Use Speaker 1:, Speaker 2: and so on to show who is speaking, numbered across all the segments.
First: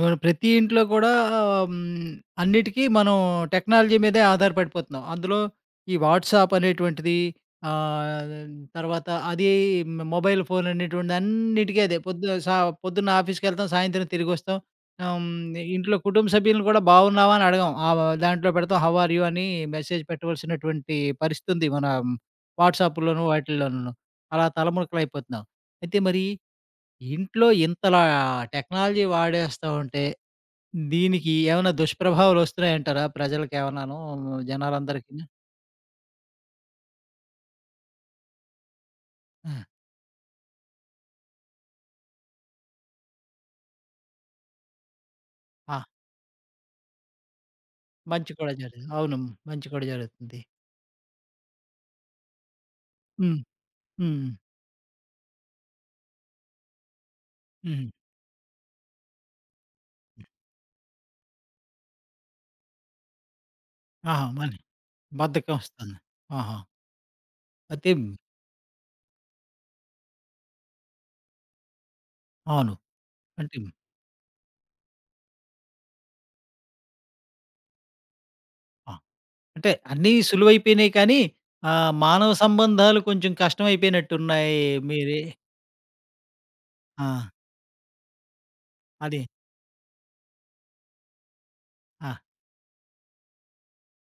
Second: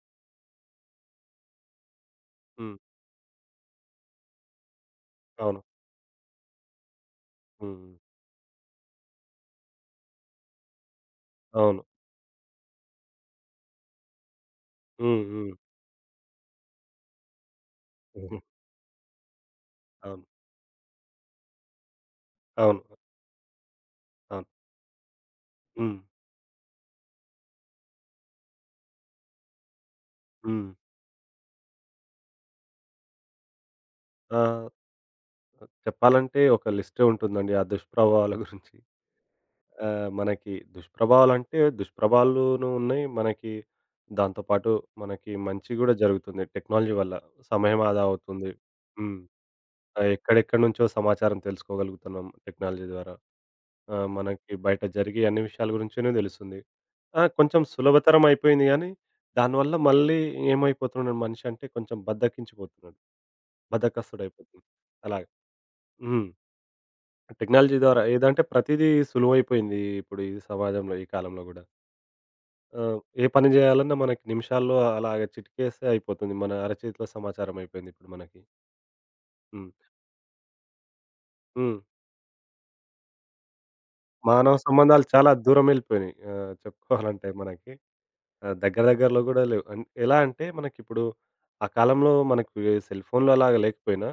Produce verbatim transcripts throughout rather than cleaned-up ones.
Speaker 1: మనం ప్రతి ఇంట్లో కూడా హ్మ్,
Speaker 2: హ్మ్.
Speaker 1: అన్నిటికీ మనం టెక్నాలజీ మీదే ఆధారపడిపోతున్నాం. అందులో
Speaker 2: అవును.
Speaker 1: ఈ వాట్సాప్ అనేటువంటిది
Speaker 2: హ్మ్. హ్మ్.
Speaker 1: ఆహ్, తర్వాత అది మొబైల్ ఫోన్ అనేటువంటిది
Speaker 2: అవును.
Speaker 1: అన్నిటికీ అదే. పొద్దు సా పొద్దున్న ఆఫీస్‌కెళ్తాం, సాయంత్రం తిరిగొస్తాం. ఆహ్,
Speaker 2: హ్మ్. హ్మ్.
Speaker 1: హ్మ్, ఇంట్లో కుటుంబ సభ్యులను కూడా బాగున్నావా? అని అడగం. ఆహ్,
Speaker 2: హ్మ్.
Speaker 1: దాంట్లో పెడతాం హౌ ఆర్ యూ? అని మెసేజ్
Speaker 2: అవును.
Speaker 1: పెట్టవలసినటువంటి పరిస్థితి ఉంది. మన
Speaker 2: అవును.
Speaker 1: వాట్సాప్‌లోను వాటిల్లోనూను.
Speaker 2: అవును.
Speaker 1: అలా తలమునకలైపోతున్నాం.
Speaker 2: హ్మ్.
Speaker 1: అయితే మరి ఇంట్లో ఇంతలా టెక్నాలజీ వాడేస్తా ఉంటే
Speaker 2: హ్మ్.
Speaker 1: దీనికి ఏమైనా దుష్ప్రభావాలొస్తున్నాయంటారా ప్రజలకేమన్నాను
Speaker 2: ఆహ్,
Speaker 1: జనాలందరికీను?
Speaker 2: చెప్పాలంటే ఒక లిస్టే ఉంటుందండి ఆ దుష్ప్రభావాల గురించి.
Speaker 1: ఆ!
Speaker 2: ఆహ్, మనకి దుష్ప్రభావాలంటే దుష్ప్రభావాలును ఉన్నాయి. మనకి దాంతో పాటు మనకి మంచి
Speaker 1: ఆ!
Speaker 2: గూడా జరుగుతుంది టెక్నాలజీ వల్ల. సమయం ఆదా
Speaker 1: మంచి
Speaker 2: అవుతుంది.
Speaker 1: కూడా జరుగుతుంది.
Speaker 2: హ్మ్.
Speaker 1: అవును. మంచి కూడా
Speaker 2: ఆ!
Speaker 1: జరుగుతుంది.
Speaker 2: ఎక్కడెక్కడి నుంచో సమాచారం తెలుసుకోగలుగుతున్నాం టెక్నాలజీ ద్వారా.
Speaker 1: హ్మ్.
Speaker 2: ఆ!
Speaker 1: హ్మ్.
Speaker 2: మనకి బయట జరిగే అన్ని విషయాల గురించినే తెలుస్తుంది. ఆ! కొంచెం
Speaker 1: హ్మ్.
Speaker 2: సులభతరం అయిపోయింది గానీ, దానివల్ల మళ్ళీ ఏమైపోతున్నాడు మనిషి అంటే కొంచెం బద్ధకించిపోతున్నాడు.
Speaker 1: ఆహా! మళ్ళీ
Speaker 2: బద్ధకస్తుడయిపోతున్నాడు. అలాగ.
Speaker 1: బద్ధకం వస్తుంది.
Speaker 2: హ్మ్.
Speaker 1: ఆహా!
Speaker 2: టెక్నాలజీ
Speaker 1: అయితే
Speaker 2: ద్వారా ఏదంటే ప్రతీదీ సులువైపోయింది ఇప్పుడు ఈ సమాజంలో, ఈ కాలంలో గూడా.
Speaker 1: అవును.
Speaker 2: ఆ! ఏ పని
Speaker 1: అంటే
Speaker 2: జేయాలన్నా మనకి నిమిషాల్లో అలాగ చిటికేస్తే అయిపోతుంది. మన అరచేతిలో సమాచారం అయిపోయింది ఇప్పుడు మనకి.
Speaker 1: ఆ!
Speaker 2: హ్మ్.
Speaker 1: అంటే అన్నీ సులువైపోయినాయి, కానీ
Speaker 2: హ్మ్.
Speaker 1: ఆహ్, మానవ సంబంధాలు కొంచెం
Speaker 2: మానవ
Speaker 1: కష్టమైపోయినట్టున్నాయి.
Speaker 2: సంబంధాలు
Speaker 1: మీరే
Speaker 2: చాలా దూరం వెళ్ళిపోయినాయి. ఆహ్,
Speaker 1: ఆ!
Speaker 2: చెప్పుకోవాలంటే మనకి. ఆహ్, దగ్గర దగ్గరలో
Speaker 1: అది.
Speaker 2: గూడా లేవు. అన్ ఎలా అంటే మనకిప్పుడు ఆ
Speaker 1: ఆ!
Speaker 2: కాలంలో మనకు ఈ సెల్ ఫోన్‌లు అలాగా లేకపోయినా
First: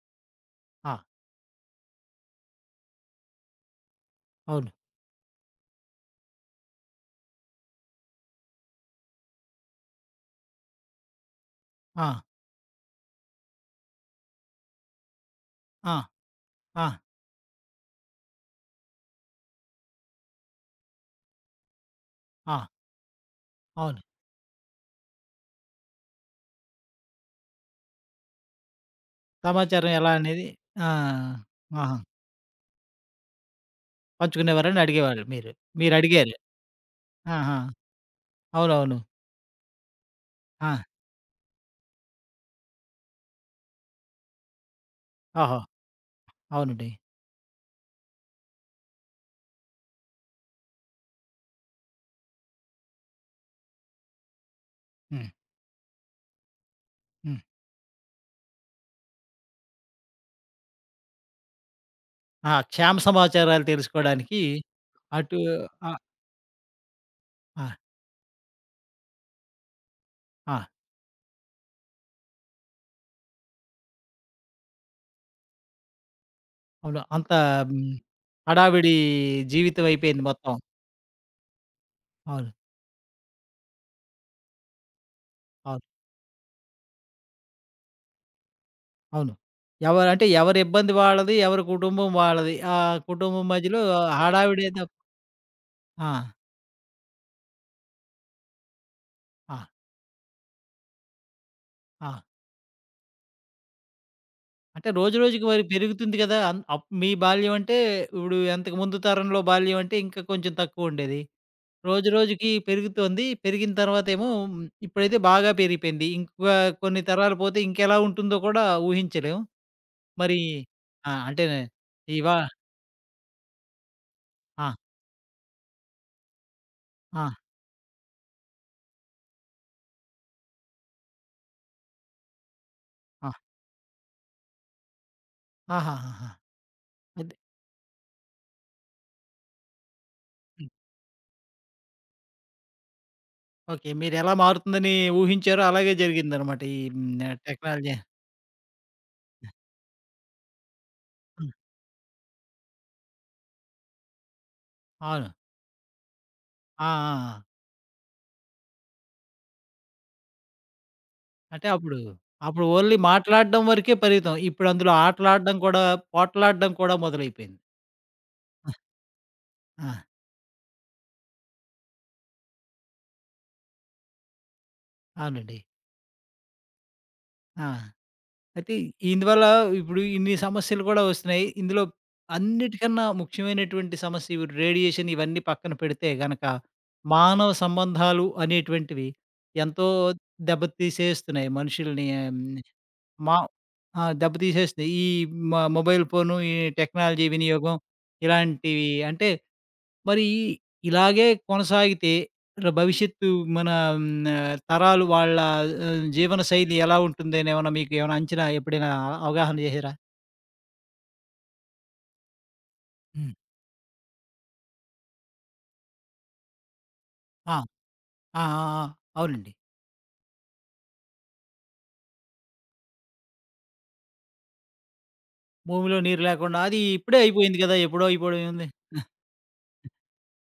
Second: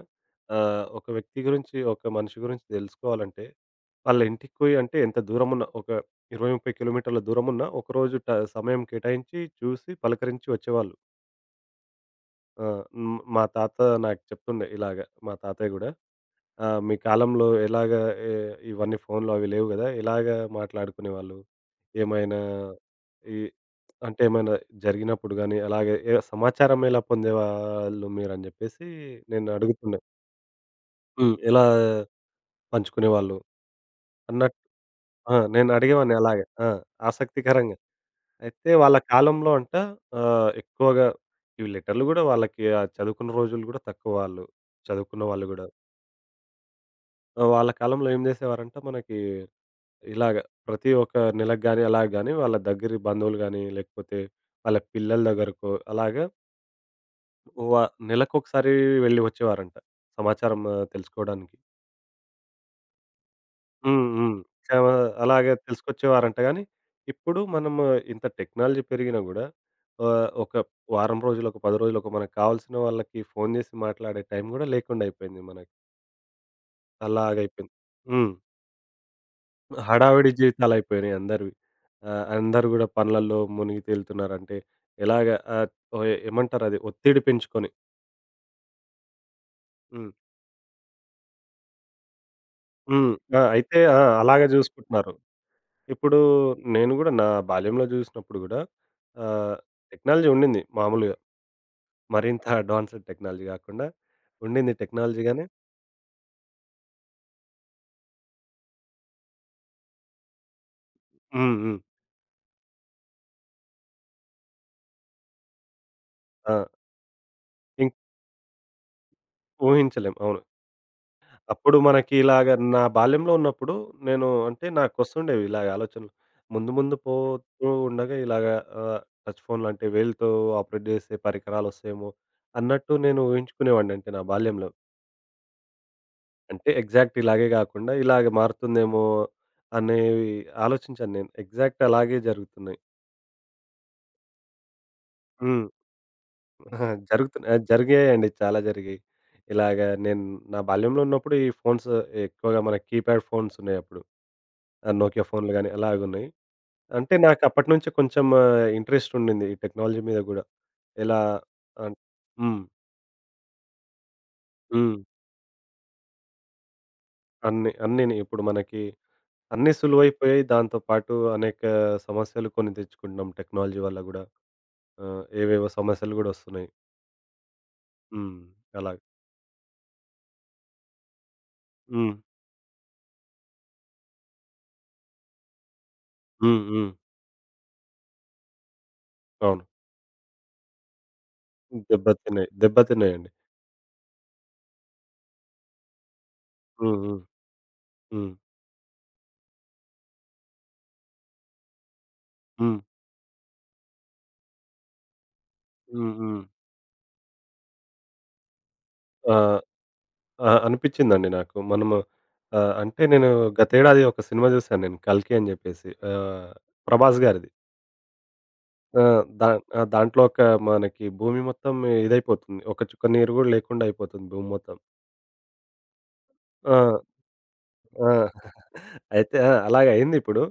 Speaker 2: ఆహ్,
Speaker 1: ఆ!
Speaker 2: ఒక వ్యక్తి గురించి, ఒక మనిషి గురించి తెలుసుకోవాలంటే వాళ్ళ ఇంటికి
Speaker 1: అవును.
Speaker 2: పోయి అంటే ఎంత దూరమున్నా ఒక ఇరవై, ముప్పై కిలోమీటర్ల దూరమున్నా ఒకరోజు ట సమయం కేటాయించి, చూసి, పలకరించి వచ్చేవాళ్ళు.
Speaker 1: ఆ!
Speaker 2: ఆ! హ్మ్. మా తాత నాకు చెప్తుండే ఇలాగ మా తాతయ్య గూడా.
Speaker 1: ఆ!
Speaker 2: ఆ!
Speaker 1: ఆ!
Speaker 2: మీ కాలంలో ఎలాగా ఎ ఇవన్నీ ఫోన్‌లు అవి లేవు గదా! ఎలాగా మాట్లాడుకునేవాళ్ళు? ఏమైనా
Speaker 1: ఆ! ఆ,
Speaker 2: ఈ
Speaker 1: అవును.
Speaker 2: అంటే ఏమైనా జరిగినప్పుడు గాని, అలాగే ఏ సమాచారం ఎలా పొందేవాళ్ళు మీరని జెప్పేసి నేను
Speaker 1: సమాచారం
Speaker 2: అడుగుతున్నా.
Speaker 1: ఎలా అనేది ఆ!
Speaker 2: హ్మ్. ఎలా
Speaker 1: ఆహా!
Speaker 2: పంచుకునేవాళ్ళు అన్నట్టు
Speaker 1: పంచుకునేవారని అడిగేవాళ్ళు
Speaker 2: ఆ!
Speaker 1: మీరు.
Speaker 2: నేను అడిగేవాడిని
Speaker 1: మీరడిగారు.
Speaker 2: అలాగే. ఆ!
Speaker 1: ఆహా!
Speaker 2: ఆసక్తికరంగా. అయితే వాళ్ళ
Speaker 1: అవునవును.
Speaker 2: కాలంలో అంట ఆహ్,
Speaker 1: ఆ!
Speaker 2: ఎక్కువగా ఇవి లెటర్‌లు గూడా వాళ్ళకి ఆ చదువుకున్న రోజులు గూడా తక్కువ వాళ్ళు. చదువుకున్న వాళ్ళు
Speaker 1: ఓహో!
Speaker 2: గూడా.
Speaker 1: అవునండి.
Speaker 2: ఆ! వాళ్ళ కాలంలో ఏం జేసేవారంటే మనకి ఇలాగ ప్రతి ఒక్క నెలకు గాని, అలా గాని వాళ్ళ దగ్గరి బంధువులు గాని, లేకపోతే వాళ్ళ పిల్లల
Speaker 1: హ్మ్.
Speaker 2: దగ్గరకో అలాగా
Speaker 1: హ్మ్.
Speaker 2: వ నెలకొకసారి వెళ్ళి వచ్చేవారంట. సమాచారం ఆహ్, తెలుసుకోవడానికి.
Speaker 1: ఆ! క్షేమ సమాచారాలు
Speaker 2: హ్మ్. హ్మ్.
Speaker 1: తెలుసుకోడానికి
Speaker 2: చవ
Speaker 1: అటు
Speaker 2: అలాగే
Speaker 1: ఆ!
Speaker 2: తెలుసుకొచ్చేవారంట గానీ, ఇప్పుడు
Speaker 1: ఆ!
Speaker 2: మనము ఇంత టెక్నాలజీ పెరిగినా గూడా ఆహ్, ఒక
Speaker 1: ఆ!
Speaker 2: వారం రోజులు, ఒక పది రోజులకు మనకు కావాల్సిన వాళ్ళకి ఫోను చేసి మాట్లాడే టైం గూడా లేకుండా అయిపోయింది మనకి.
Speaker 1: అవును. అంత
Speaker 2: అలాగైపోయింది.
Speaker 1: హ్మ్,
Speaker 2: హ్మ్.
Speaker 1: హడావిడి జీవితం అయిపోయింది
Speaker 2: హడావిడి
Speaker 1: మొత్తం.
Speaker 2: జీవితాలయిపోయినాయి అందరివి. ఆహ్,
Speaker 1: అవును.
Speaker 2: అందరూ గూడా పనులల్లో మునిగి తేలుతున్నారు. అంటే ఎలాగ ఆహ్,
Speaker 1: అవును.
Speaker 2: ఓహ్! ఏమంటారది ఒత్తిడి పెంచుకొని.
Speaker 1: అవును. ఎవరు
Speaker 2: హ్మ్.
Speaker 1: అంటే ఎవరి ఇబ్బంది వాళ్ళది, ఎవరి కుటుంబం వాళ్ళది. ఆ
Speaker 2: హ్మ్. ఆ!
Speaker 1: కుటుంబం
Speaker 2: అయితే
Speaker 1: మధ్యలో
Speaker 2: ఆ! అలాగే
Speaker 1: హడావిడి ఏదో
Speaker 2: జూసుకుంటున్నారు.
Speaker 1: ఆ!
Speaker 2: ఇప్పుడు నేను గూడా నా బాల్యంలో జూసినప్పుడు గూడా ఆహ్,
Speaker 1: ఆ!
Speaker 2: టెక్నాలజీ ఉండింది మామూలుగా.
Speaker 1: ఆ!
Speaker 2: మరింత అడ్వాన్స్‌డ్ టెక్నాలజీ గాకుండా ఉండింది
Speaker 1: అంటే రోజు
Speaker 2: టెక్నాలజీ గానీ
Speaker 1: రోజుకి మరి పెరుగుతుంది కదా! అన్ అప్ మీ బాల్యం అంటే ఇప్పుడు, ఇంతకు ముందు తరంలో బాల్యం అంటే ఇంకా కొంచెం తక్కువుండేది.
Speaker 2: హ్మ్. హ్మ్.
Speaker 1: రోజు రోజుకి పెరుగుతోంది. పెరిగిన తర్వాతేమో ఇప్పుడైతే బాగా పెరిగిపోయింది.
Speaker 2: ఆ!
Speaker 1: ఇంకా కొన్ని తరాలు పోతే
Speaker 2: ఇం
Speaker 1: ఇంకెలా ఉంటుందో కూడా ఊహించలేం.
Speaker 2: ఊహించలేం.
Speaker 1: మరి
Speaker 2: అవును.
Speaker 1: ఆ! అంటే
Speaker 2: అప్పుడు మనకి
Speaker 1: ఇవా
Speaker 2: ఇలాగ నా బాల్యంలో ఉన్నప్పుడు నేను అంటే
Speaker 1: ఆ!
Speaker 2: నాకొస్తుండేవి ఇలాగ ఆలోచనలు. ముందు ముందు
Speaker 1: ఆ!
Speaker 2: పోతూ ఉండగా ఇలాగ ఆహ్, టచ్ ఫోన్‌లు అంటే వేలితో ఆపరేట్ చేసే పరికరాలొస్తాయేమో అన్నట్టు నేను
Speaker 1: ఆ!
Speaker 2: ఊహించుకునేవాడిని. అంటే నా బాల్యంలో.
Speaker 1: ఆహాహాహా!
Speaker 2: అంటే ఎగ్జాక్ట్
Speaker 1: అదే.
Speaker 2: ఇలాగే గాకుండా ఇలాగ మారుతుందేమో అనేవి
Speaker 1: హ్మ్.
Speaker 2: ఆలోచించాను నేను. ఎగ్జాక్ట్ అలాగే జరుగుతున్నాయి.
Speaker 1: ఓకే. మీరెలా మారుతుందని ఊహించారో
Speaker 2: హ్మ్.
Speaker 1: అలాగే జరిగిందనమాట. ఈ
Speaker 2: అహా!
Speaker 1: హ్మ్.
Speaker 2: జరుగుతున్నాయి. ఆహ్,
Speaker 1: టెక్నాలజీ.
Speaker 2: జరిగాయండి. చాలా జరిగాయి. ఇలాగ నేను నా బాల్యంలో ఉన్నప్పుడు ఈ
Speaker 1: హ్మ్.
Speaker 2: ఫోన్స్ ఎక్కువగా మన కీప్యాడ్ ఫోన్స్ ఉన్నాయప్పుడు. ఆ! నోకియా
Speaker 1: అవును.
Speaker 2: ఫోన్‌లు గాని అలాగున్నాయి.
Speaker 1: ఆ!
Speaker 2: అంటే
Speaker 1: ఆ! ఆ!
Speaker 2: నాకప్పటి నుంచే కొంచెం ఇంట్రెస్ట్ ఉండింది ఈ టెక్నాలజీ మీద గూడా. ఎలా
Speaker 1: అంటే
Speaker 2: అన్
Speaker 1: అప్పుడు,
Speaker 2: హ్మ్.
Speaker 1: అప్పుడు ఓన్లీ మాట్లాడడం వరకే పరిమితం. ఇప్పుడు అందులో
Speaker 2: హ్మ్.
Speaker 1: ఆటలాడడం కూడా, పోట్లాడడం కూడా మొదలైపోయింది.
Speaker 2: అన్నీ అన్నీని ఇప్పుడు మనకి అన్నీ
Speaker 1: ఆ!
Speaker 2: సులువైపోయాయి. దాంతో పాటు అనేక సమస్యలు కొని తెచ్చుకుంటున్నాం టెక్నాలజీ వల్ల గూడా. ఆ!
Speaker 1: అవునండి.
Speaker 2: ఏవేవో సమస్యలు గూడా వస్తున్నాయి.
Speaker 1: ఆ!
Speaker 2: హ్మ్.
Speaker 1: అయితే
Speaker 2: అలాగే.
Speaker 1: ఇందువల్ల ఇప్పుడు ఇన్ని సమస్యలు కూడా వస్తున్నాయి. ఇందులో
Speaker 2: హ్మ్.
Speaker 1: అన్నిటికన్నా ముఖ్యమైనటువంటి సమస్య ఇవి రేడియేషన్ ఇవన్నీ పక్కన పెడితే గనక,
Speaker 2: హ్మ్. హ్మ్.
Speaker 1: మానవ సంబంధాలు అనేటువంటివి
Speaker 2: అవును.
Speaker 1: ఎంతో దెబ్బతీసేస్తున్నాయి మనుషుల్ని. ఆహ్,
Speaker 2: దెబ్బతిన్నాయి.
Speaker 1: హ్మ్,
Speaker 2: దెబ్బతిన్నాయండి.
Speaker 1: మా ఆ! దెబ్బతీసేస్తున్నాయి. ఈ మ మొబైల్ ఫోను, ఈ
Speaker 2: హ్మ్. హ్మ్.
Speaker 1: టెక్నాలజీ వినియోగం
Speaker 2: హ్మ్.
Speaker 1: ఇలాంటివి అంటే మరి ఇలాగే కొనసాగితే ర
Speaker 2: హ్మ్.
Speaker 1: భవిష్యత్తు మన హ్మ్, ఆహ్, తరాలు వాళ్ళ ఆహ్,
Speaker 2: హ్మ్.
Speaker 1: జీవన
Speaker 2: హ్మ్.
Speaker 1: శైలి ఎలా ఉంటుందని ఏమన్నా మీకు ఏమైనా అంచనా ఎప్పుడైనా
Speaker 2: ఆ!
Speaker 1: అవగాహన చేసారా?
Speaker 2: ఆ! అనిపిచ్చిందండి నాకు. మనము ఆహ్, అంటే నేను
Speaker 1: హ్మ్.
Speaker 2: గతేడాది ఒక సినిమా జూశాను నేను 'కల్కి' అని జెప్పేసి. ఆహ్, ప్రభాస్ గారిది.
Speaker 1: ఆ! ఆ! ఆ! ఆ!
Speaker 2: ఆ! దా
Speaker 1: అవునండి.
Speaker 2: ఆ! దాంట్లో ఒక మనకి భూమి మొత్తం ఇదైపోతుంది. ఒక చుక్క నీరు గూడా లేకుండా అయిపోతుంది భూమి మొత్తం.
Speaker 1: భూమిలో నీరు లేకుండా
Speaker 2: ఆ!
Speaker 1: అది ఇప్పుడే అయిపోయింది కదా! ఎప్పుడో అయిపోవడం
Speaker 2: ఆ!
Speaker 1: ఏముంది?
Speaker 2: అయితే ఆ! అలాగే అయిందిప్పుడు.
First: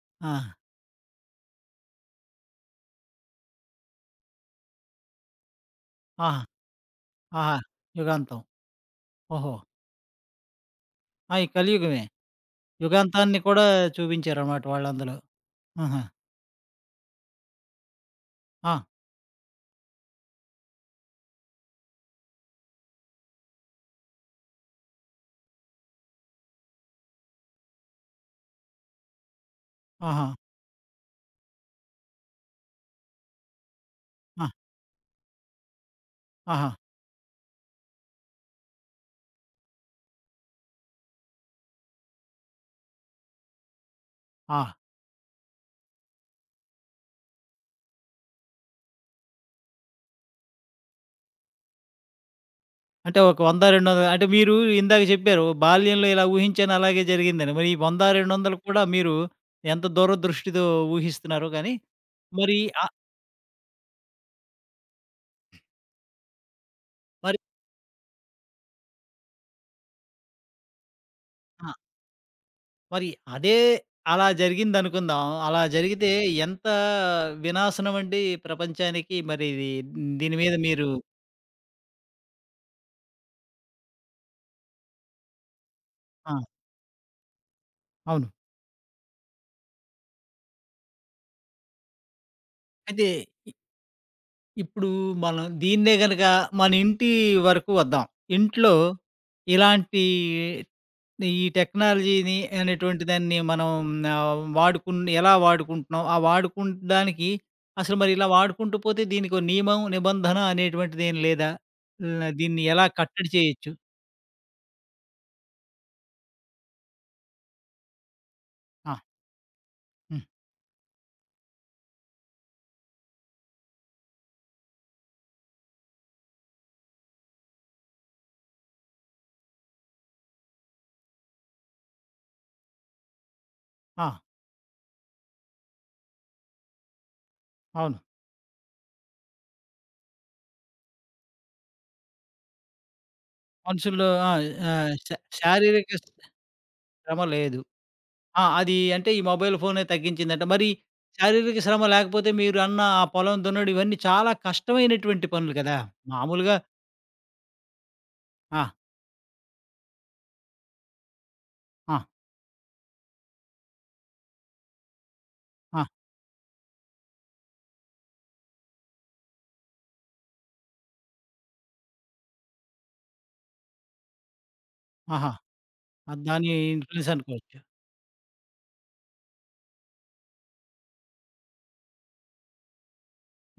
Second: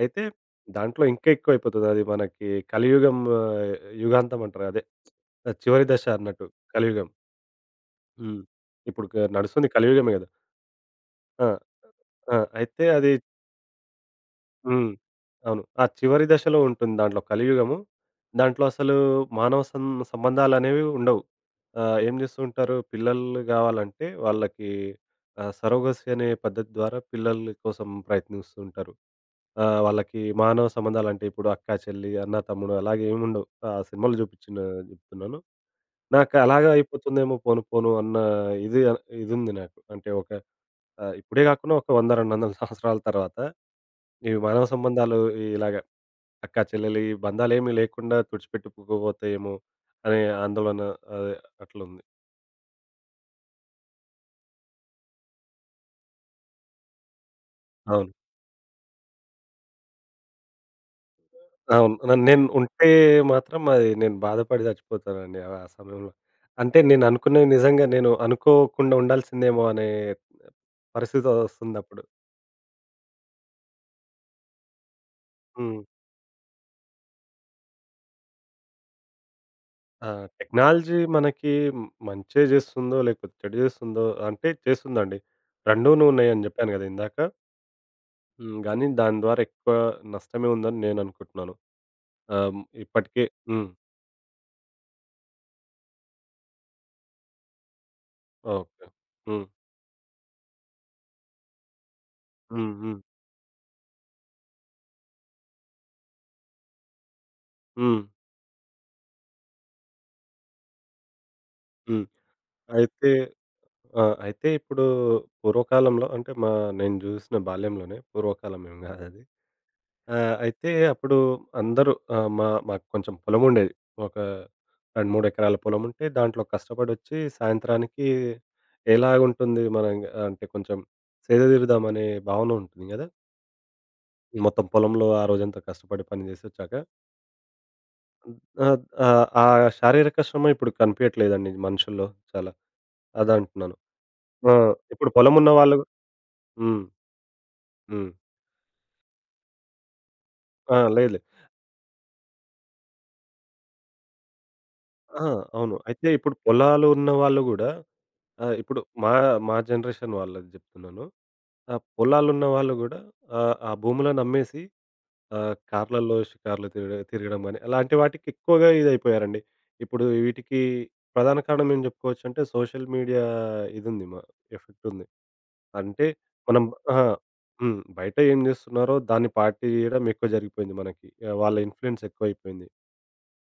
Speaker 2: అయితే
Speaker 1: ఆ!
Speaker 2: దాంట్లో ఇంకా ఎక్కువైపోతది. అది మనకి కలియుగం ఆహ్, యుగాంతం అంటారు. అదే చివరి దశ
Speaker 1: ఆహా!
Speaker 2: అన్నట్టు కలియుగం.
Speaker 1: ఆహా!
Speaker 2: హ్మ్.
Speaker 1: యుగాంతం.
Speaker 2: ఇప్పుడు క
Speaker 1: ఓహో!
Speaker 2: నడుస్తుంది కలియుగమే గదా!
Speaker 1: ఆ! ఈ
Speaker 2: ఆ!
Speaker 1: కలియుగమే.
Speaker 2: ఆ! అయితే అది
Speaker 1: యుగాంతాన్ని కూడా చూపించారన్నమాట
Speaker 2: హ్మ్.
Speaker 1: వాళ్ళందులో.
Speaker 2: అవును. ఆ
Speaker 1: ఆహా!
Speaker 2: చివరి దశలో ఉంటుంది దాంట్లో కలియుగము. దాంట్లో
Speaker 1: ఆ!
Speaker 2: అసలు మానవ సం సంబంధాలనేవి ఉండవు. ఆహ్, ఏం జేస్తూ ఉంటారు పిల్లలు గావాలంటే వాళ్ళకి ఆహ్, సరోగసీ అనే పద్ధతి ద్వారా పిల్లల కోసం ప్రయత్నిస్తూ ఉంటారు. ఆహ్, వాళ్ళకి
Speaker 1: ఆహా!
Speaker 2: మానవ సంబంధాలంటే ఇప్పుడు అక్క, చెల్లి, అన్న, తమ్ముడు అలాగే ఏముండవు. ఆ సినిమాలో
Speaker 1: ఆ!
Speaker 2: చూపిచ్చిన జెప్తున్నాను. నాకు అలాగా
Speaker 1: ఆహా!
Speaker 2: అయిపోతుందేమో పోను పోను అన్న ఇది ఇదుంది నాకు. అంటే ఒక ఆహ్, ఇప్పుడే గాకుండా ఒక వంద, రెండు వందల సంవత్సరాల తర్వాత ఈ మానవ
Speaker 1: ఆ!
Speaker 2: సంబంధాలు ఇలాగ అక్కా చెల్లెలి బంధాలేమి లేకుండా తుడిచిపెట్టుకుపోతాయేమో అనే ఆందోళన అదే అట్లుంది.
Speaker 1: అంటే ఒక వంద, రెండొందల అంటే మీరు ఇందాక చెప్పారు బాల్యంలో ఇలా ఊహించాను అలాగే జరిగిందని. మరి ఈ వంద,
Speaker 2: అవును.
Speaker 1: రెండొందలు కూడా మీరు ఎంత దూరదృష్టితో ఊహిస్తున్నారో గానీ,
Speaker 2: అవును. నన్ను నేను
Speaker 1: మరి ఆ
Speaker 2: ఉంటే మాత్రం అది నేను బాధపడి చచ్చిపోతానండి ఆ ఆ సమయంలో. అంటే నేను
Speaker 1: మరి
Speaker 2: అనుకున్నవి నిజంగా నేను అనుకోకుండా ఉండాల్సిందేమో అనే పరిస్థితి
Speaker 1: ఆ!
Speaker 2: వస్తుందప్పుడు.
Speaker 1: మరి అదే అలా జరిగిందనుకుందాం. అలా
Speaker 2: హ్మ్.
Speaker 1: జరిగితే ఎంత వినాశనమండి ప్రపంచానికి మరి ఇది
Speaker 2: ఆ!
Speaker 1: దీని మీద మీరు
Speaker 2: టెక్నాలజీ మనకి మంచే జేస్తుందో, లేకపోతే చెడు జేస్తుందో అంటే చేస్తుందండి. రెండూను
Speaker 1: ఆ!
Speaker 2: ఉన్నాయని జెప్పాను గదా! ఇందాక.
Speaker 1: అవును.
Speaker 2: హ్మ్. గానీ దాని ద్వారా ఎక్కువ నష్టమే ఉందని నేను అనుకుంటున్నాను. ఆహ్,
Speaker 1: అయితే
Speaker 2: ఇప్పటికే హ్మ్.
Speaker 1: ఇప్పుడు మనం దీన్నే గనక మన ఇంటి వరకు వద్దాం. ఇంట్లో
Speaker 2: ఓకే. హ్మ్.
Speaker 1: ఇలాంటి ఈ టెక్నాలజీని
Speaker 2: హ్మ్. హ్మ్.
Speaker 1: అనేటువంటి దాన్ని మనం ఆహ్, వాడుకున్ ఎలా వాడుకుంటున్నాం? ఆ వాడుకుండానికి అసలు
Speaker 2: హ్మ్.
Speaker 1: మరి ఇలా వాడుకుంటూ పోతే దీనికో నియమం, నిబంధన అనేటువంటిదేం లేదా?
Speaker 2: హ్మ్.
Speaker 1: ల దీన్ని ఎలా
Speaker 2: అయితే
Speaker 1: కట్టడి చేయొచ్చు?
Speaker 2: ఆ! అయితే ఇప్పుడు పూర్వకాలంలో అంటే మా నేను జూసిన బాల్యంలోనే పూర్వకాలం ఏం
Speaker 1: ఆ!
Speaker 2: గాదది.
Speaker 1: హ్మ్.
Speaker 2: ఆహ్, అయితే అప్పుడు అందరూ ఆహ్, మా మాకు కొంచెం పొలముండేది. ఒక రెండు, మూడు ఎకరాల పొలముంటే దాంట్లో కష్టపడొచ్చి సాయంత్రానికి ఎలాగుంటుంది మనం అంటే కొంచెం సేదదీరుదామనే భావన ఉంటుంది గదా!
Speaker 1: ఆ!
Speaker 2: మొత్తం పొలంలో ఆ రోజంతా కష్టపడి పని జేసొచ్చాక.
Speaker 1: అవును.
Speaker 2: ఆహ్, ఆహ్, ఆ శారీరక శ్రమ ఇప్పుడు కనిపియట్లేదండి మనుషుల్లో చాలా. అదంటున్నాను.
Speaker 1: మనుషుల్లో ఆ!
Speaker 2: ఆ!
Speaker 1: ఆహ్,
Speaker 2: ఇప్పుడు
Speaker 1: శా
Speaker 2: పొలం ఉన్న వాళ్ళు
Speaker 1: శారీరక
Speaker 2: హ్మ్.
Speaker 1: శ్రమ లేదు.
Speaker 2: హ్మ్.
Speaker 1: ఆ! అది అంటే ఈ మొబైల్ ఫోనే తగ్గించిందంట. మరి
Speaker 2: ఆ! లేదు, లేదు.
Speaker 1: శారీరక శ్రమ లేకపోతే మీరు అన్న ఆ పొలం దున్నడం ఇవన్నీ చాలా
Speaker 2: ఆ!
Speaker 1: కష్టమైనటువంటి పనులు
Speaker 2: అవును.
Speaker 1: కదా!
Speaker 2: అయితే ఇప్పుడు
Speaker 1: మామూలుగా
Speaker 2: పొలాలు ఉన్న వాళ్ళు గూడా ఆహ్,
Speaker 1: ఆ!
Speaker 2: ఇప్పుడు మా మా జనరేషన్ వాళ్ళది జెప్తున్నాను. ఆ
Speaker 1: ఆ!
Speaker 2: పొలాలున్న వాళ్ళు గూడా ఆహ్, ఆ భూములను అమ్మేసి ఆహ్,
Speaker 1: ఆ!
Speaker 2: కార్‌లలో షికార్లు తిరగ తిరగడం గాని, అలాంటి వాటికి ఎక్కువగా ఇదైపోయారండి. ఇప్పుడు వీటికి ప్రధాన కారణం ఏం జెప్పుకోవచ్చంటే సోషల్ మీడియా ఇదుంది. మ ఎఫెక్ట్ ఉంది.
Speaker 1: ఆహా!
Speaker 2: అంటే
Speaker 1: ఆ, దాని
Speaker 2: మనం ఆహా!
Speaker 1: ఇన్‌ఫ్లుయెన్స్ అనుకోవచ్చు.
Speaker 2: హ్మ్. బయట ఏం జేస్తున్నారో దాన్ని పాటియడం ఎక్కువ జరిగిపోయింది మనకి. ఆహ్, వాళ్ళ ఇన్‌ఫ్లూయెన్స్ ఎక్కువైపోయింది.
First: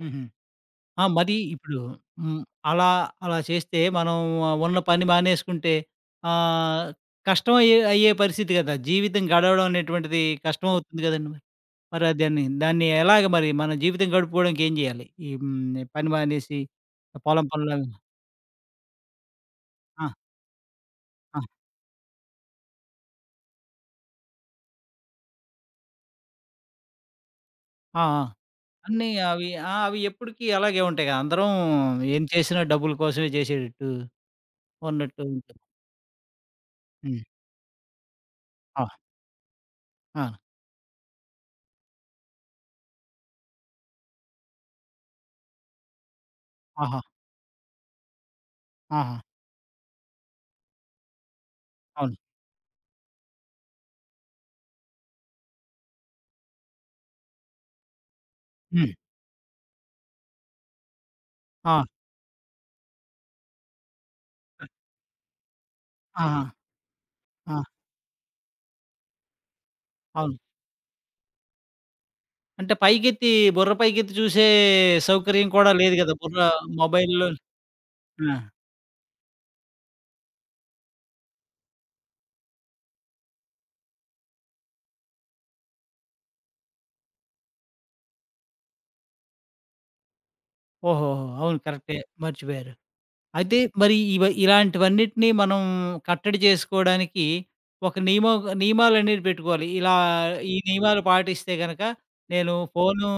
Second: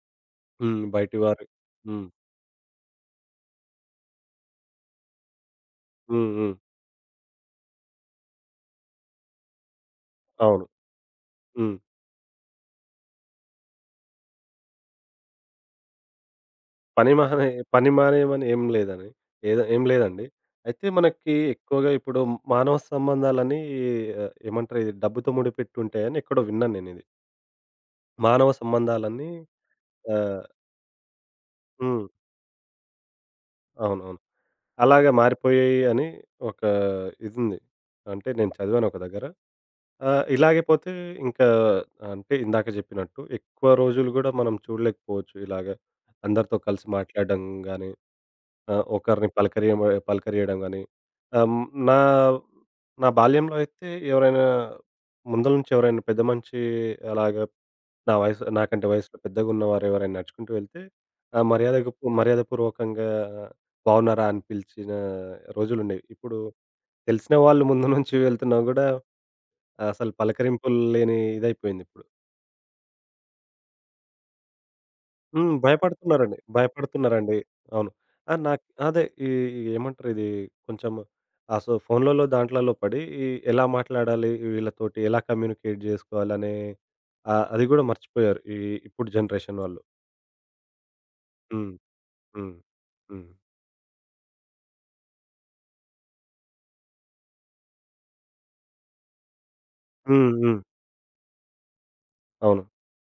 Speaker 1: హుహు.
Speaker 2: హ్మ్.
Speaker 1: ఆ!
Speaker 2: బయటి
Speaker 1: మరి
Speaker 2: వారి
Speaker 1: ఇప్పుడు
Speaker 2: హ్మ్.
Speaker 1: హ్మ్. అలా అలా చేస్తే మనం ఆ, ఉన్న పని మానేసుకుంటే
Speaker 2: హ్మ్. హ్మ్.
Speaker 1: ఆహ్, కష్టం అయ్యే అయ్యే పరిస్థితి కదా! జీవితం గడవడం అనేటువంటిది
Speaker 2: అవును.
Speaker 1: కష్టమవుతుంది కదండీ మరి.
Speaker 2: హ్మ్.
Speaker 1: మరి అది దాన్ని దాన్ని ఎలాగ మరి మన జీవితం గడుపుకోవడానికి ఏం చేయాలి? ఈ హ్మ్. పని మానేసి
Speaker 2: పని మానే
Speaker 1: పొలం పనులు
Speaker 2: పని
Speaker 1: అవి-
Speaker 2: మానేయమని ఏం లేదని ఏదో ఏం లేదండి. అయితే మనకి
Speaker 1: ఆ!
Speaker 2: ఎక్కువగా ఇప్పుడు మానవ సంబంధాలని ఆహ్, ఏమంటారు ఇది డబ్బుతో ముడిపెట్టి ఉంటాయని ఎక్కడో విన్నాను నేనిది.
Speaker 1: ఆ! ఆ!
Speaker 2: మానవ
Speaker 1: అన్నీ
Speaker 2: సంబంధాలన్నీ
Speaker 1: అవి ఆ! అవి
Speaker 2: ఆహ్,
Speaker 1: ఎప్పటికి అలాగే ఉంటాయి కదా! అందరం
Speaker 2: హ్మ్.
Speaker 1: ఏం చేసినా డబ్బుల కోసమే చేసేటట్టు
Speaker 2: అవునవును. అలాగే
Speaker 1: ఉన్నట్టు ఉంటుంది.
Speaker 2: మారిపోయాయి అని ఒక
Speaker 1: హ్మ్.
Speaker 2: ఇదుంది. అంటే నేను
Speaker 1: ఆ!
Speaker 2: చదివాను ఒక దగ్గర. ఆ!
Speaker 1: ఆ!
Speaker 2: ఇలాగే పోతే ఇంకా అంటే ఇందాక చెప్పినట్టు ఎక్కువ రోజులు గూడా మనం చూడలేకపోవచ్చు. ఇలాగ అందరితో కలిసి
Speaker 1: ఆహా!
Speaker 2: మాట్లాడడం గాని, ఆహ్,
Speaker 1: ఆహా!
Speaker 2: ఒకరిని పలకరియం పలకరియడం గాని. ఆహ్, హ్మ్, నా
Speaker 1: అవును.
Speaker 2: నా బాల్యంలో అయితే ఎవరైనా ముందల నుంచి ఎవరైనా పెద్ద మనిషి అలాగా నా వయసు నాకంటే
Speaker 1: హ్మ్.
Speaker 2: వయసులో పెద్దగున్నవారు ఎవరైనా నడుచుకుంటూ వెళ్తే ఆహ్,
Speaker 1: ఆ!
Speaker 2: మర్యాదకు మర్యాదపూర్వకంగా బావున్నారా అని పిలిచిన రోజులుండేవి. ఇప్పుడు
Speaker 1: ఆహా!
Speaker 2: తెలిసిన
Speaker 1: ఆ!
Speaker 2: వాళ్ళు ముందు నుంచి వెళ్తున్నా గూడా అసలు
Speaker 1: అవును.
Speaker 2: పలకరింపులు లేని ఇదైపోయిందిప్పుడు.
Speaker 1: అంటే పైకెత్తి బుర్ర పైకెత్తి చూసే సౌకర్యం
Speaker 2: హ్మ్.
Speaker 1: కూడా లేదు కదా!
Speaker 2: భయపడుతున్నారండి.
Speaker 1: బుర్ర మొబైల్‌లో
Speaker 2: భయపడుతున్నారండి. అవును. ఆ!
Speaker 1: ఆ!
Speaker 2: నాకు అదే ఈ ఈ ఏమంటారు ఇది కొంచెం ఆ! సో, ఫోన్‌లలో దాంట్లలో పడి ఈ ఎలా మాట్లాడాలి వీళ్ళతోటి, ఎలా కమ్యూనికేట్ జేసుకోవాలనే ఆహ్, అది గూడా మర్చిపోయారు. ఈ ఇప్పుడు జనరేషన్ వాళ్ళు.
Speaker 1: ఓహోహో! అవును.
Speaker 2: హ్మ్.
Speaker 1: కరెక్టే.
Speaker 2: హ్మ్.
Speaker 1: మర్చిపోయారు.
Speaker 2: హ్మ్.
Speaker 1: అయితే మరి ఇవ ఇలాంటివన్నిటిని మనం కట్టడి చేసుకోవడానికి ఒక నియమం, నియమాలనేవి పెట్టుకోవాలి. ఇలా
Speaker 2: హ్మ్.
Speaker 1: ఈ
Speaker 2: హ్మ్.
Speaker 1: నియమాలు పాటిస్తే గనక నేను
Speaker 2: అవును.
Speaker 1: ఫోను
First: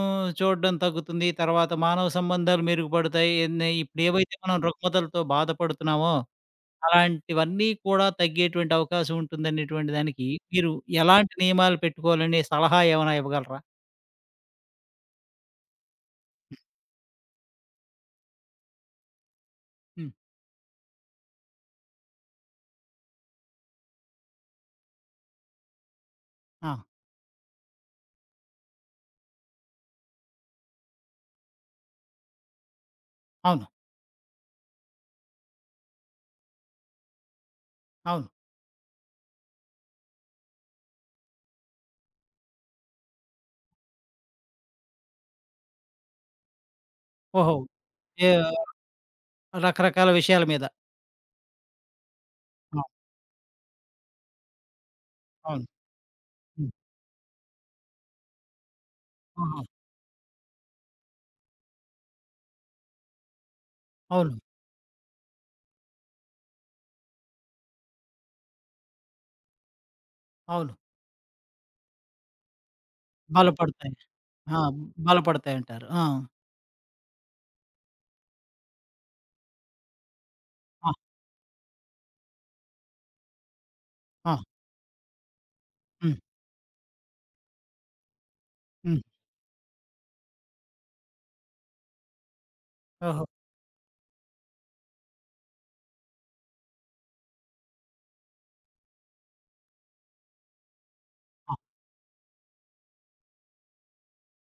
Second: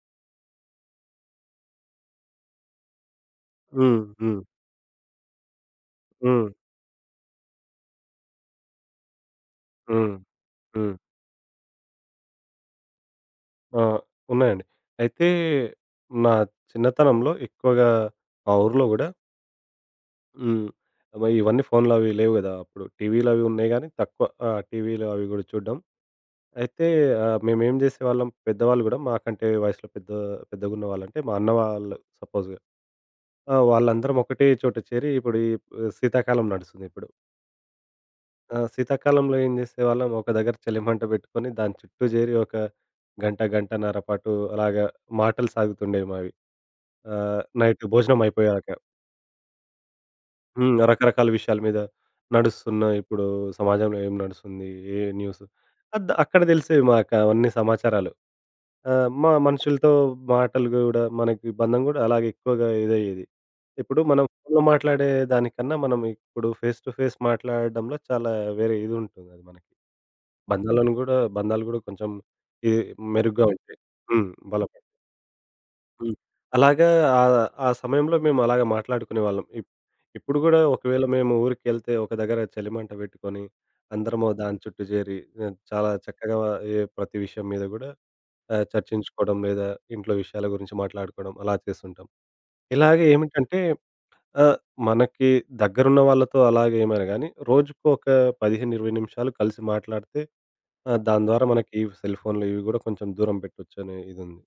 Speaker 1: చూడడం తగ్గుతుంది. తర్వాత మానవ సంబంధాలు మెరుగుపడతాయి. ఎన్ని
Speaker 2: హ్మ్.
Speaker 1: ఇప్పుడేవైతే
Speaker 2: హ్మ్.
Speaker 1: మనం రుగ్మతలతో బాధపడుతున్నామో
Speaker 2: హ్మ్.
Speaker 1: అలాంటివన్నీ కూడా తగ్గేటువంటి అవకాశం ఉంటుందనేటువంటి
Speaker 2: హ్మ్.
Speaker 1: దానికి మీరు
Speaker 2: హ్మ్.
Speaker 1: ఎలాంటి నియమాలు పెట్టుకోవాలనే సలహా ఏమైనా ఇవ్వగలరా?
Speaker 2: ఆ! ఉన్నాయండి. అయితే నా చిన్నతనంలో ఎక్కువగా మా ఊర్లో గూడా
Speaker 1: హ్మ్.
Speaker 2: హ్మ్. మరి ఇవన్నీ ఫోన్‌లవి లేవు గదా! అప్పుడు టీవీలవి ఉన్నాయి గానీ తక్కువ. ఆ! టీవీలు అవి గూడా చూడ్డం.
Speaker 1: ఆ!
Speaker 2: అయితే ఆహ్, మేమేం జేసేవాళ్ళం పెద్దవాళ్ళు గూడా మాకంటే వయసులో పెద్ద పెద్దగున్న వాళ్ళంటే మా అన్న వాళ్ళు సపోజ్‌గా. ఆ!
Speaker 1: అవును.
Speaker 2: వాళ్ళందరం ఒకటే చోట చేరి ఇప్పుడు ఈ శీతాకాలం నడుస్తుందిప్పుడు.
Speaker 1: అవును.
Speaker 2: ఆ! శీతాకాలంలో ఏం జేసేవాళ్ళం ఒక దగ్గర చలిమంట బెట్టుకొని దాని చుట్టూ జేరి ఒక గంట, గంటన్నర పాటు అలాగా మాటలు సాగుతుండేవి మావి. ఆహ్,
Speaker 1: ఓహో!
Speaker 2: నైట్ భోజనం
Speaker 1: ఏ
Speaker 2: అయిపోయాక.
Speaker 1: రకరకాల విషయాల మీద.
Speaker 2: హ్మ్. రకరకాల విషయాల మీద
Speaker 1: ఆ!
Speaker 2: నడుస్తున్న ఇప్పుడు సమాజంలో ఏం నడుస్తుంది? ఏ న్యూస్
Speaker 1: అవును.
Speaker 2: అద్ అక్కడ
Speaker 1: హ్మ్.
Speaker 2: తెలిసేవి మాకు అవన్నీ సమాచారాలు. ఆహ్, మా
Speaker 1: ఆహా!
Speaker 2: మనుషులతో మాటలు గూడా మనకి బంధం గూడా అలాగే ఎక్కువగా ఇదయ్యేది. ఇప్పుడు మనం
Speaker 1: అవును.
Speaker 2: ఫోన్‌లో మాట్లాడే దానికన్నా మనం ఇప్పుడు ఫేస్ టు ఫేస్ మాట్లాడడంలో చాలా వేరే ఇది ఉంటుంది అది మనకి.
Speaker 1: అవును.
Speaker 2: బంధాలను గూడా బంధాలు గూడా కొంచెం ఇది మెరుగ్గా ఉంటాయి.
Speaker 1: బలపడతాయి.
Speaker 2: హ్మ్.
Speaker 1: ఆ!
Speaker 2: బలం.
Speaker 1: బలపడతాయంటారు. ఆ!
Speaker 2: హ్మ్. అలాగా ఆహ్, ఆ సమయంలో మేము అలాగా మాట్లాడుకునేవాళ్ళం. ఇప్ ఇప్పుడు గూడా
Speaker 1: ఆ!
Speaker 2: ఒకవేళ మేము ఊరికెళ్తే ఒక దగ్గర చలిమంట పెట్టుకొని, అందరము
Speaker 1: ఆ!
Speaker 2: దాని చుట్టూ చేరి ఆహ్, చాలా
Speaker 1: హ్మ్.
Speaker 2: చక్కగా ఏ ప్రతి విషయం మీద గూడా ఆహ్,
Speaker 1: హ్మ్.
Speaker 2: చర్చించుకోవడం లేదా ఇంట్లో విషయాల గురించి మాట్లాడుకోవడం అలా చేస్తుంటాం. ఇలాగే
Speaker 1: ఓహో!
Speaker 2: ఏమిటంటే ఆహ్, మనకి దగ్గరున్న వాళ్ళతో అలాగే ఏమైనా గానీ రోజుకు ఒక పదిహేను, ఇరవై నిమిషాలు కలిసి మాట్లాడితే ఆహ్, దాని ద్వారా
Speaker 1: ఆ!
Speaker 2: మనకి సెల్ ఫోన్‌లు ఇవి గూడా కొంచెం దూరం పెట్టొచ్చనే ఇదుంది.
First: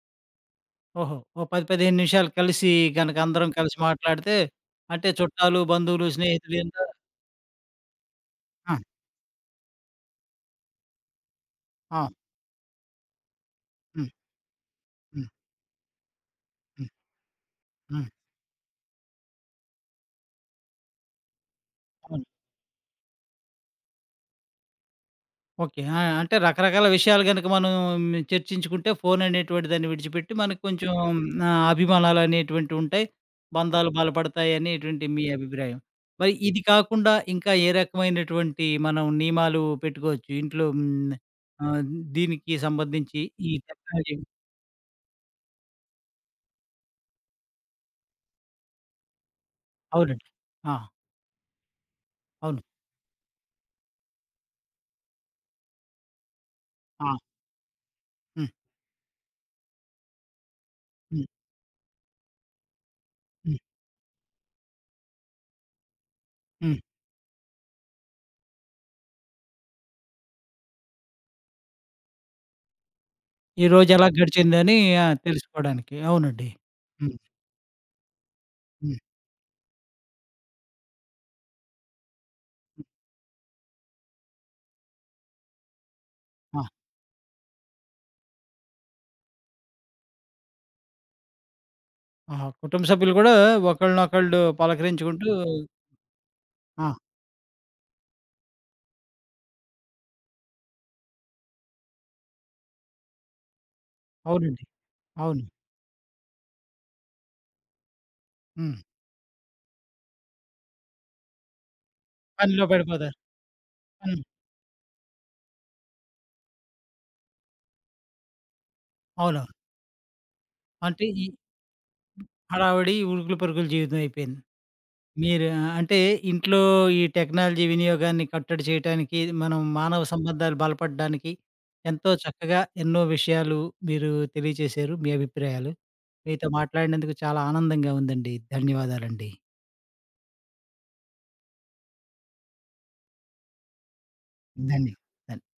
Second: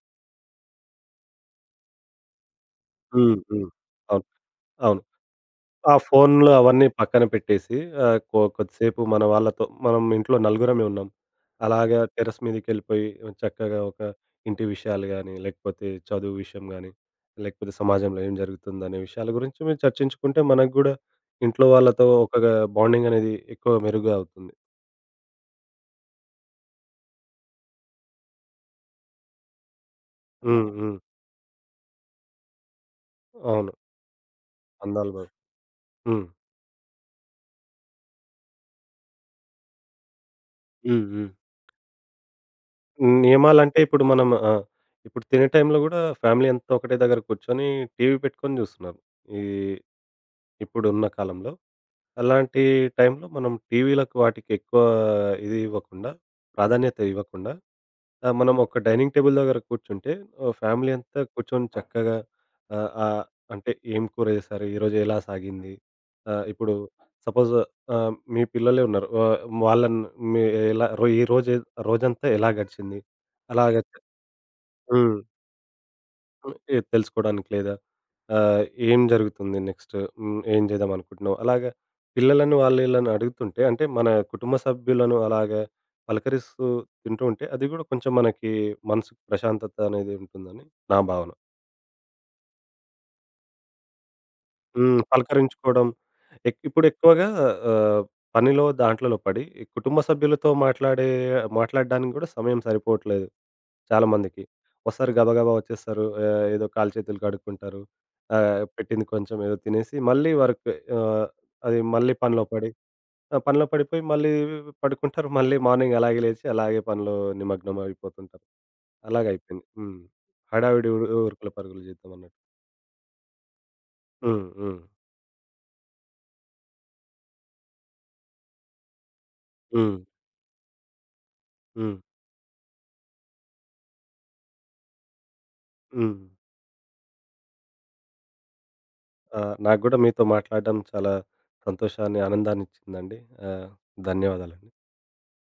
Speaker 1: ఓహో! ఓ పది, పదిహేను నిమిషాలు కలిసి గనక
Speaker 2: హ్మ్.
Speaker 1: అందరం
Speaker 2: హ్మ్.
Speaker 1: కలిసి
Speaker 2: అవును.
Speaker 1: మాట్లాడితే
Speaker 2: అవును.
Speaker 1: అంటే చుట్టాలు,
Speaker 2: ఆ
Speaker 1: బంధువులు,
Speaker 2: ఫోన్లు
Speaker 1: స్నేహితులు ఎంత
Speaker 2: అవన్నీ పక్కన పెట్టేసి ఆహ్, కొ
Speaker 1: ఆ!
Speaker 2: కొద్దిసేపు మన వాళ్ళతో మనం ఇంట్లో నలుగురమే ఉన్నాం. అలాగా
Speaker 1: ఆ!
Speaker 2: టెర్రస్ మీదకెళ్ళిపోయి చక్కగా ఒక
Speaker 1: హ్మ్.
Speaker 2: ఇంటి విషయాలు
Speaker 1: హ్మ్.
Speaker 2: గానీ, లేకపోతే చదువు విషయం గానీ,
Speaker 1: హ్మ్.
Speaker 2: లేకపోతే
Speaker 1: హ్మ్.
Speaker 2: సమాజంలో ఏం జరుగుతుందనే విషయాల గురించి మీరు చర్చించుకుంటే మనకు గూడా ఇంట్లో వాళ్ళతో
Speaker 1: అవును.
Speaker 2: ఒక బాండింగ్ అనేది ఎక్కువ మెరుగ్గా అవుతుంది.
Speaker 1: ఓకే. ఆ! అంటే రకరకాల విషయాలు గనక మనం చర్చించుకుంటే ఫోన్ అనేటువంటి దాన్ని విడిచిపెట్టి మనకు
Speaker 2: హ్మ్.
Speaker 1: కొంచెం
Speaker 2: హ్మ్.
Speaker 1: ఆహ్, అభిమానాలు అనేటువంటివి ఉంటాయి.
Speaker 2: అవును.
Speaker 1: బంధాలు బలపడతాయి అనేటువంటి
Speaker 2: అందాలు
Speaker 1: మీ
Speaker 2: బావ్
Speaker 1: అభిప్రాయం.
Speaker 2: హ్మ్.
Speaker 1: మరి ఇది కాకుండా ఇంకా ఏ రకమైనటువంటి మనం నియమాలు పెట్టుకోవచ్చు ఇంట్లో
Speaker 2: హ్మ్.
Speaker 1: హ్మ్.
Speaker 2: హ్మ్.
Speaker 1: ఆహ్, దీనికి సంబంధించి ఈ
Speaker 2: నియమాలంటే ఇప్పుడు
Speaker 1: టెక్నాలజీ
Speaker 2: మనం ఆ! ఇప్పుడు తినే టైంలో గూడా ఫ్యామిలీ అంతా ఒకటే దగ్గర కూర్చొని టీవీ పెట్టుకొని జూస్తున్నారు. ఈ
Speaker 1: అవునండి. ఆ!
Speaker 2: ఇప్పుడున్న కాలంలో.
Speaker 1: అవును.
Speaker 2: అలాంటి టైంలో మనం టీవీలకు వాటికి ఎక్కువ ఇది ఇవ్వకుండా, ప్రాధాన్యత
Speaker 1: ఆ!
Speaker 2: ఇవ్వకుండా ఆహ్,
Speaker 1: హ్మ్.
Speaker 2: మనం ఒక డైనింగ్ టేబుల్ దగ్గర కూర్చుంటే ఆహ్, ఫ్యామిలీ అంతా
Speaker 1: హ్మ్.
Speaker 2: కూర్చొని చక్కగా ఆహ్, ఆహ్,
Speaker 1: హ్మ్.
Speaker 2: అంటే ఏం కూర చేశారు? ఈరోజు ఎలా సాగింది? ఆహ్, ఇప్పుడు
Speaker 1: హ్మ్.
Speaker 2: సపోజ్ ఆహ్, మీ పిల్లలే ఉన్నారు. ఆహ్, వాళ్ళని మీ ఎలా రో ఈ రోజు రోజంతా ఎలా గడిచింది? అలాగ
Speaker 1: ఈరోజు ఎలా గడిచిందని ఆ!
Speaker 2: హ్మ్.
Speaker 1: తెలుసుకోవడానికి. అవునండి.
Speaker 2: హ్మ్. ఏది
Speaker 1: హ్మ్.
Speaker 2: తెలుసుకోవడానికి లేదా ఆహ్,
Speaker 1: హ్మ్.
Speaker 2: ఏం జరుగుతుంది నెక్స్ట్? హ్మ్. ఏం చేద్దాం అనుకుంటున్నావు? అలాగా పిల్లలను వాళ్ళు
Speaker 1: హ్మ్.
Speaker 2: ఈళ్ళని అడుగుతుంటే అంటే మన కుటుంబ సభ్యులను అలాగా
Speaker 1: ఆ!
Speaker 2: పలకరిస్తూ తింటూ ఉంటే అది గూడా కొంచెం మనకి మనసుకు ప్రశాంతత అనేది ఉంటుందని నా భావన.
Speaker 1: ఆహా! కుటుంబ సభ్యులు గూడా ఒకళ్ళనొకళ్ళు
Speaker 2: హ్మ్.
Speaker 1: పలకరించుకుంటూ
Speaker 2: పలకరించుకోవడం ఎక్ ఇప్పుడు
Speaker 1: ఆ!
Speaker 2: ఎక్కువగా ఆహ్, పనిలో దాంట్లలో పడి కుటుంబ సభ్యులతో మాట్లాడే మాట్లాడడానికి గూడా సమయం సరిపోవట్లేదు. చాలామందికి.
Speaker 1: అవునండి.
Speaker 2: వస్తారు
Speaker 1: అవును.
Speaker 2: గబగబా వచ్చేస్తారు. ఆహ్, ఏదో కాళ్ళు చేతులు కడుక్కుంటారు. ఆహ్,
Speaker 1: హ్మ్.
Speaker 2: పెట్టింది కొంచెం ఏదో తినేసి మళ్ళీ వర్క్ ఆహ్, అది మళ్ళీ పనిలో
Speaker 1: పనిలో
Speaker 2: పడి
Speaker 1: పడిపోతారు.
Speaker 2: ఆ! పనిలో పడిపోయి
Speaker 1: హ్మ్.
Speaker 2: మళ్ళీ పడుకుంటారు. మళ్ళీ మార్నింగ్ అలాగే లేచి అలాగే పనిలో నిమగ్నం అయిపోతుంటారు.
Speaker 1: అవునవును.
Speaker 2: అలాగైపోయింది. హ్మ్. హడావిడి ఉ
Speaker 1: అంటే ఈ
Speaker 2: ఉరుకుల పరుగుల జీవితం అన్నట్టు.
Speaker 1: హడావిడి, ఉరుకులు పరుగుల జీవితం అయిపోయింది.
Speaker 2: హ్మ్. హ్మ్.
Speaker 1: మీరు అంటే ఇంట్లో ఈ టెక్నాలజీ వినియోగాన్ని కట్టడి చేయటానికి, మనం
Speaker 2: హ్మ్.
Speaker 1: మానవ సంబంధాలు బలపడడానికి
Speaker 2: హ్మ్.
Speaker 1: ఎంతో చక్కగా ఎన్నో విషయాలు మీరు తెలియజేశారు. మీ అభిప్రాయాలు.
Speaker 2: హ్మ్.
Speaker 1: మీతో మాట్లాడినందుకు చాలా ఆనందంగా ఉందండి. ధన్యవాదాలండి.
Speaker 2: ఆ! నాకు గూడా మీతో మాట్లాడడం చాలా సంతోషాన్ని, ఆనందాన్నిచ్చిందండి. ఆహ్, ధన్యవాదాలండి.
Speaker 1: ధన్య